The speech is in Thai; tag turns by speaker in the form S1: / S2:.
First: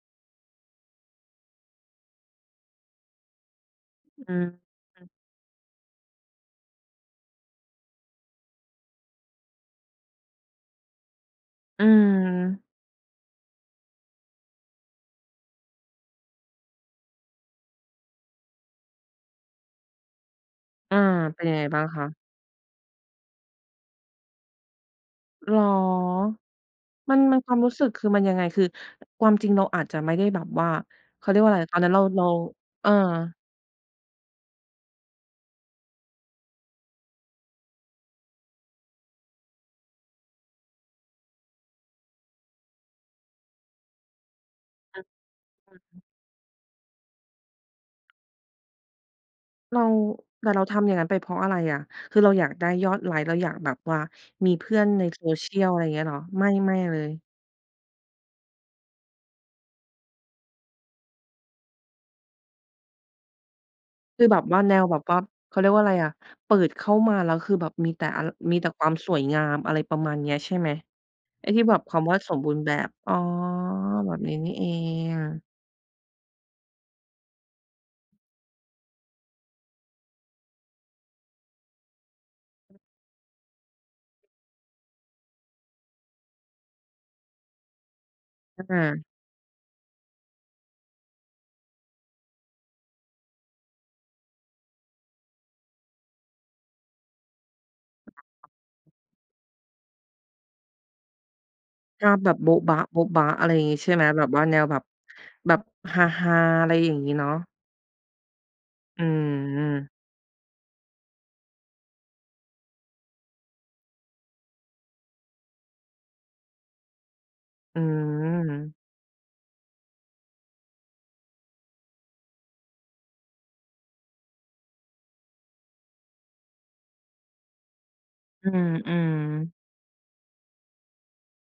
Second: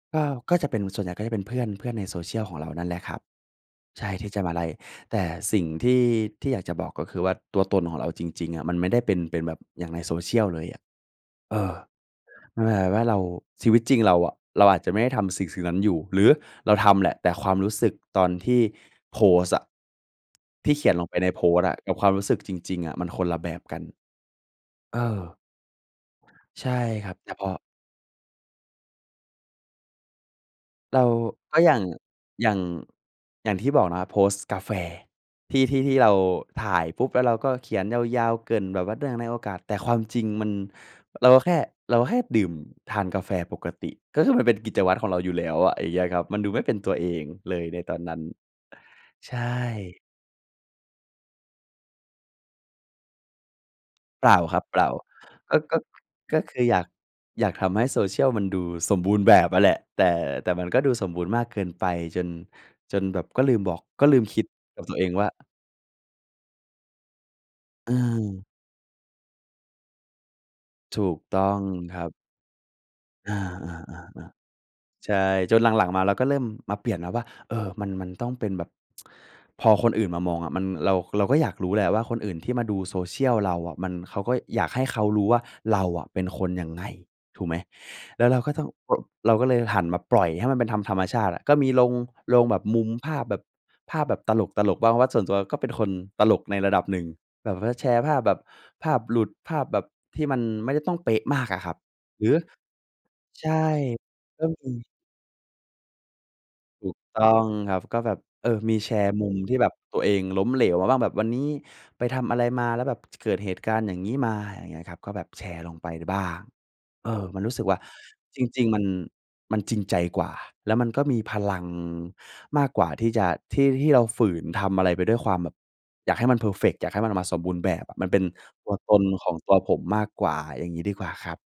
S1: ก็ ก็จะเป็น ส่วนใหญ่ก็จะเป็นเพื่อน เพื่อนใน Social ของเรานั่นแหละครับ ใช่
S2: อื
S1: ท
S2: อ
S1: ี่จะมาไลก์
S2: อืม
S1: แต่สิ่งที่ ที่อยากจะบอก ก็คือว่าตัวตนของเราจริง ๆ อะ มันไม่ได้เป็น เป็นแบบอย่างใน Social เลยอะ เออ
S2: อื
S1: มั
S2: ม
S1: นแบบว่าเรา ชีวิตจริงเราอะ เราอาจจะไม่ได้ทำสิ่ง ๆ นั้นอยู่ หรือเราทำแหละ แต่ความรู้สึกตอนที่โพสต์อะ ที่เขีย
S2: อ
S1: น
S2: า
S1: ลงไปใน
S2: เป
S1: โพ
S2: ็นยั
S1: ส
S2: งไง
S1: ต์อะ
S2: บ้าง
S1: กับ
S2: ค
S1: ค
S2: ะ?
S1: วามรู้สึกจริง ๆ อะ มันคนละแบบกัน เออ
S2: เหรอ
S1: ใช่ครั
S2: มั
S1: บ
S2: น
S1: แต่
S2: มัน
S1: พ
S2: คว
S1: อ
S2: ามรู้สึกคือมันยังไง? คือความจริงเราอาจจะไม่ได้แบบว่า
S1: เรา
S2: เขาเรียกว่า
S1: ก็
S2: ไร
S1: อย่
S2: ต
S1: า
S2: อน
S1: ง
S2: นั้นเรา เรา
S1: อย่าง
S2: เออ
S1: อย่างที่บอกนะครับ โพสต์กาแฟ ที่ ที่ ที่เราถ่ายปุ๊บ แล้วเราก็เขียนยาว ๆ เกริ่นแบบว่าเนื่องในโอกาส แต่ความจริงมัน เราก็แค่ เราก็แค่ดื่ม ทานกาแฟปกติ ก็คือมันเป็นกิจวั
S2: ค
S1: ตร
S2: ่ะ
S1: ของเราอยู่แล้วอ
S2: อื
S1: ะ
S2: อ
S1: อย่
S2: ฮ
S1: างเงี้
S2: ึ
S1: ยครับ มันดูไม่เป็นตัวเองเลย ในตอนนั้น ใช
S2: เรา
S1: ่
S2: แต่เราทำอย่างงั้นไปเพราะอะไรอะ? คือเราอยากได้ยอดไลก์ เราอยากแบบว่า
S1: เปล่า
S2: มี
S1: ครับ
S2: เพ
S1: เ
S2: ื่
S1: ปล
S2: อ
S1: ่
S2: น
S1: า
S2: ใน
S1: ก็
S2: Social
S1: ก็
S2: ไรเงี้ยเหรอ?
S1: ก็
S2: ไม่
S1: คือ
S2: ไม
S1: อย
S2: ่
S1: าก
S2: เลย
S1: อยากทำให้ Social มันดูสมบูรณ์แบบอะแหละ แต่ แต่มันก็ดูสมบูรณ์มากเกินไป จน จนแบบก็ลืมบอก ก็ลื
S2: คื
S1: ม
S2: อแบ
S1: คิ
S2: บ
S1: ด
S2: ว่า แน
S1: กับ
S2: ว
S1: ต
S2: แ
S1: ั
S2: บ
S1: ว
S2: บ
S1: เอง
S2: ว่า
S1: ว่า
S2: เขาเรียกว่าไรอะ เปิดเข้ามาแล้ว คือแบบมีแต่ อัน
S1: เออ
S2: มีแต่ความสวยงาม อะไรประมาณเนี้ยใช่ไหม?
S1: ถูกต้
S2: ไอ้
S1: อ
S2: ท
S1: ง
S2: ี่แบบค
S1: ครั
S2: ำ
S1: บ
S2: ว่าสมบูรณ์แบบ อ๋อ
S1: อา
S2: แบ
S1: ๆ
S2: บนี้นี่เอ
S1: ๆ ๆ ใช่
S2: ง
S1: จนหลัง ๆ มาเราก็เริ่มมาเปลี่ยนนะว่า เออ มัน มันต้องเป็นแบบ พอคนอื่นมามองอะ มัน เรา เราก็อยากรู้แหละว่า คนอื่นที่มาดู Social เราอะ มัน เขาก็ อยากให้เขารู้ว่า เราอะเป็นคนยังไง ถูกไหม? แล้วเราก็ต้
S2: อ
S1: อง ร
S2: า
S1: เราก็เลยหันมาปล่อยให้มันเป็นธรรม ธรรมชาติอะ ก็มีลง ลงแบบมุมภาพแบบ ภาพแบบตลก ๆ บ้าง เพราะว่าส่วนตัวก็เป็นคนตลกในระดับหนึ่ง แบบว่าแชร์ภาพแบบ
S2: [unintelligible]
S1: ภาพหลุด ภาพแบบที่มันไม่ได้ต้องเป๊ะมากอะครับ
S2: ภาพ
S1: หร
S2: แบ
S1: ือ
S2: บโบ๊ะบ๊ะ ๆ อ
S1: ใช
S2: ะไร
S1: ่
S2: อย่างงี้ ใช่ไหม แบบ
S1: ก
S2: ว่า
S1: ็
S2: แน
S1: ม
S2: วแบบ
S1: ี
S2: แบบฮา ๆ อะไร
S1: ถ
S2: อย
S1: ู
S2: ่า
S1: ก
S2: งงี้
S1: ต
S2: เ
S1: ้
S2: น
S1: อ
S2: าะ
S1: งครับ ก็แบบ เออ มีแช
S2: อื
S1: ร์มุมที่แบบ
S2: ม
S1: ตัวเองล้มเหลวมาว่าแบบวันนี้ไปทำอะไรมา แล้วแบบ เกิดเหตุการณ์อย่างงี้มา อย่างเงี้ยครับ ก็แบบแชร์ลงไปบ้าง เออ มันรู้สึกว่
S2: อ
S1: า
S2: ื
S1: จริง
S2: ม
S1: ๆ มัน มันจริงใจกว่า แล้วมันก็มีพลังมากกว่าที่จะ ที่ ที่เราฝืนทำอะไรไปด้วยความแบบ อยากให้มันเพอร์เฟกต์ อยากให้มันออกมาสมบูรณ์แบบอะ มันเป็น
S2: อื
S1: ตัวตนของตั
S2: ม ๆ
S1: วผมมากกว่า อย่างงี้ดีกว่าครับ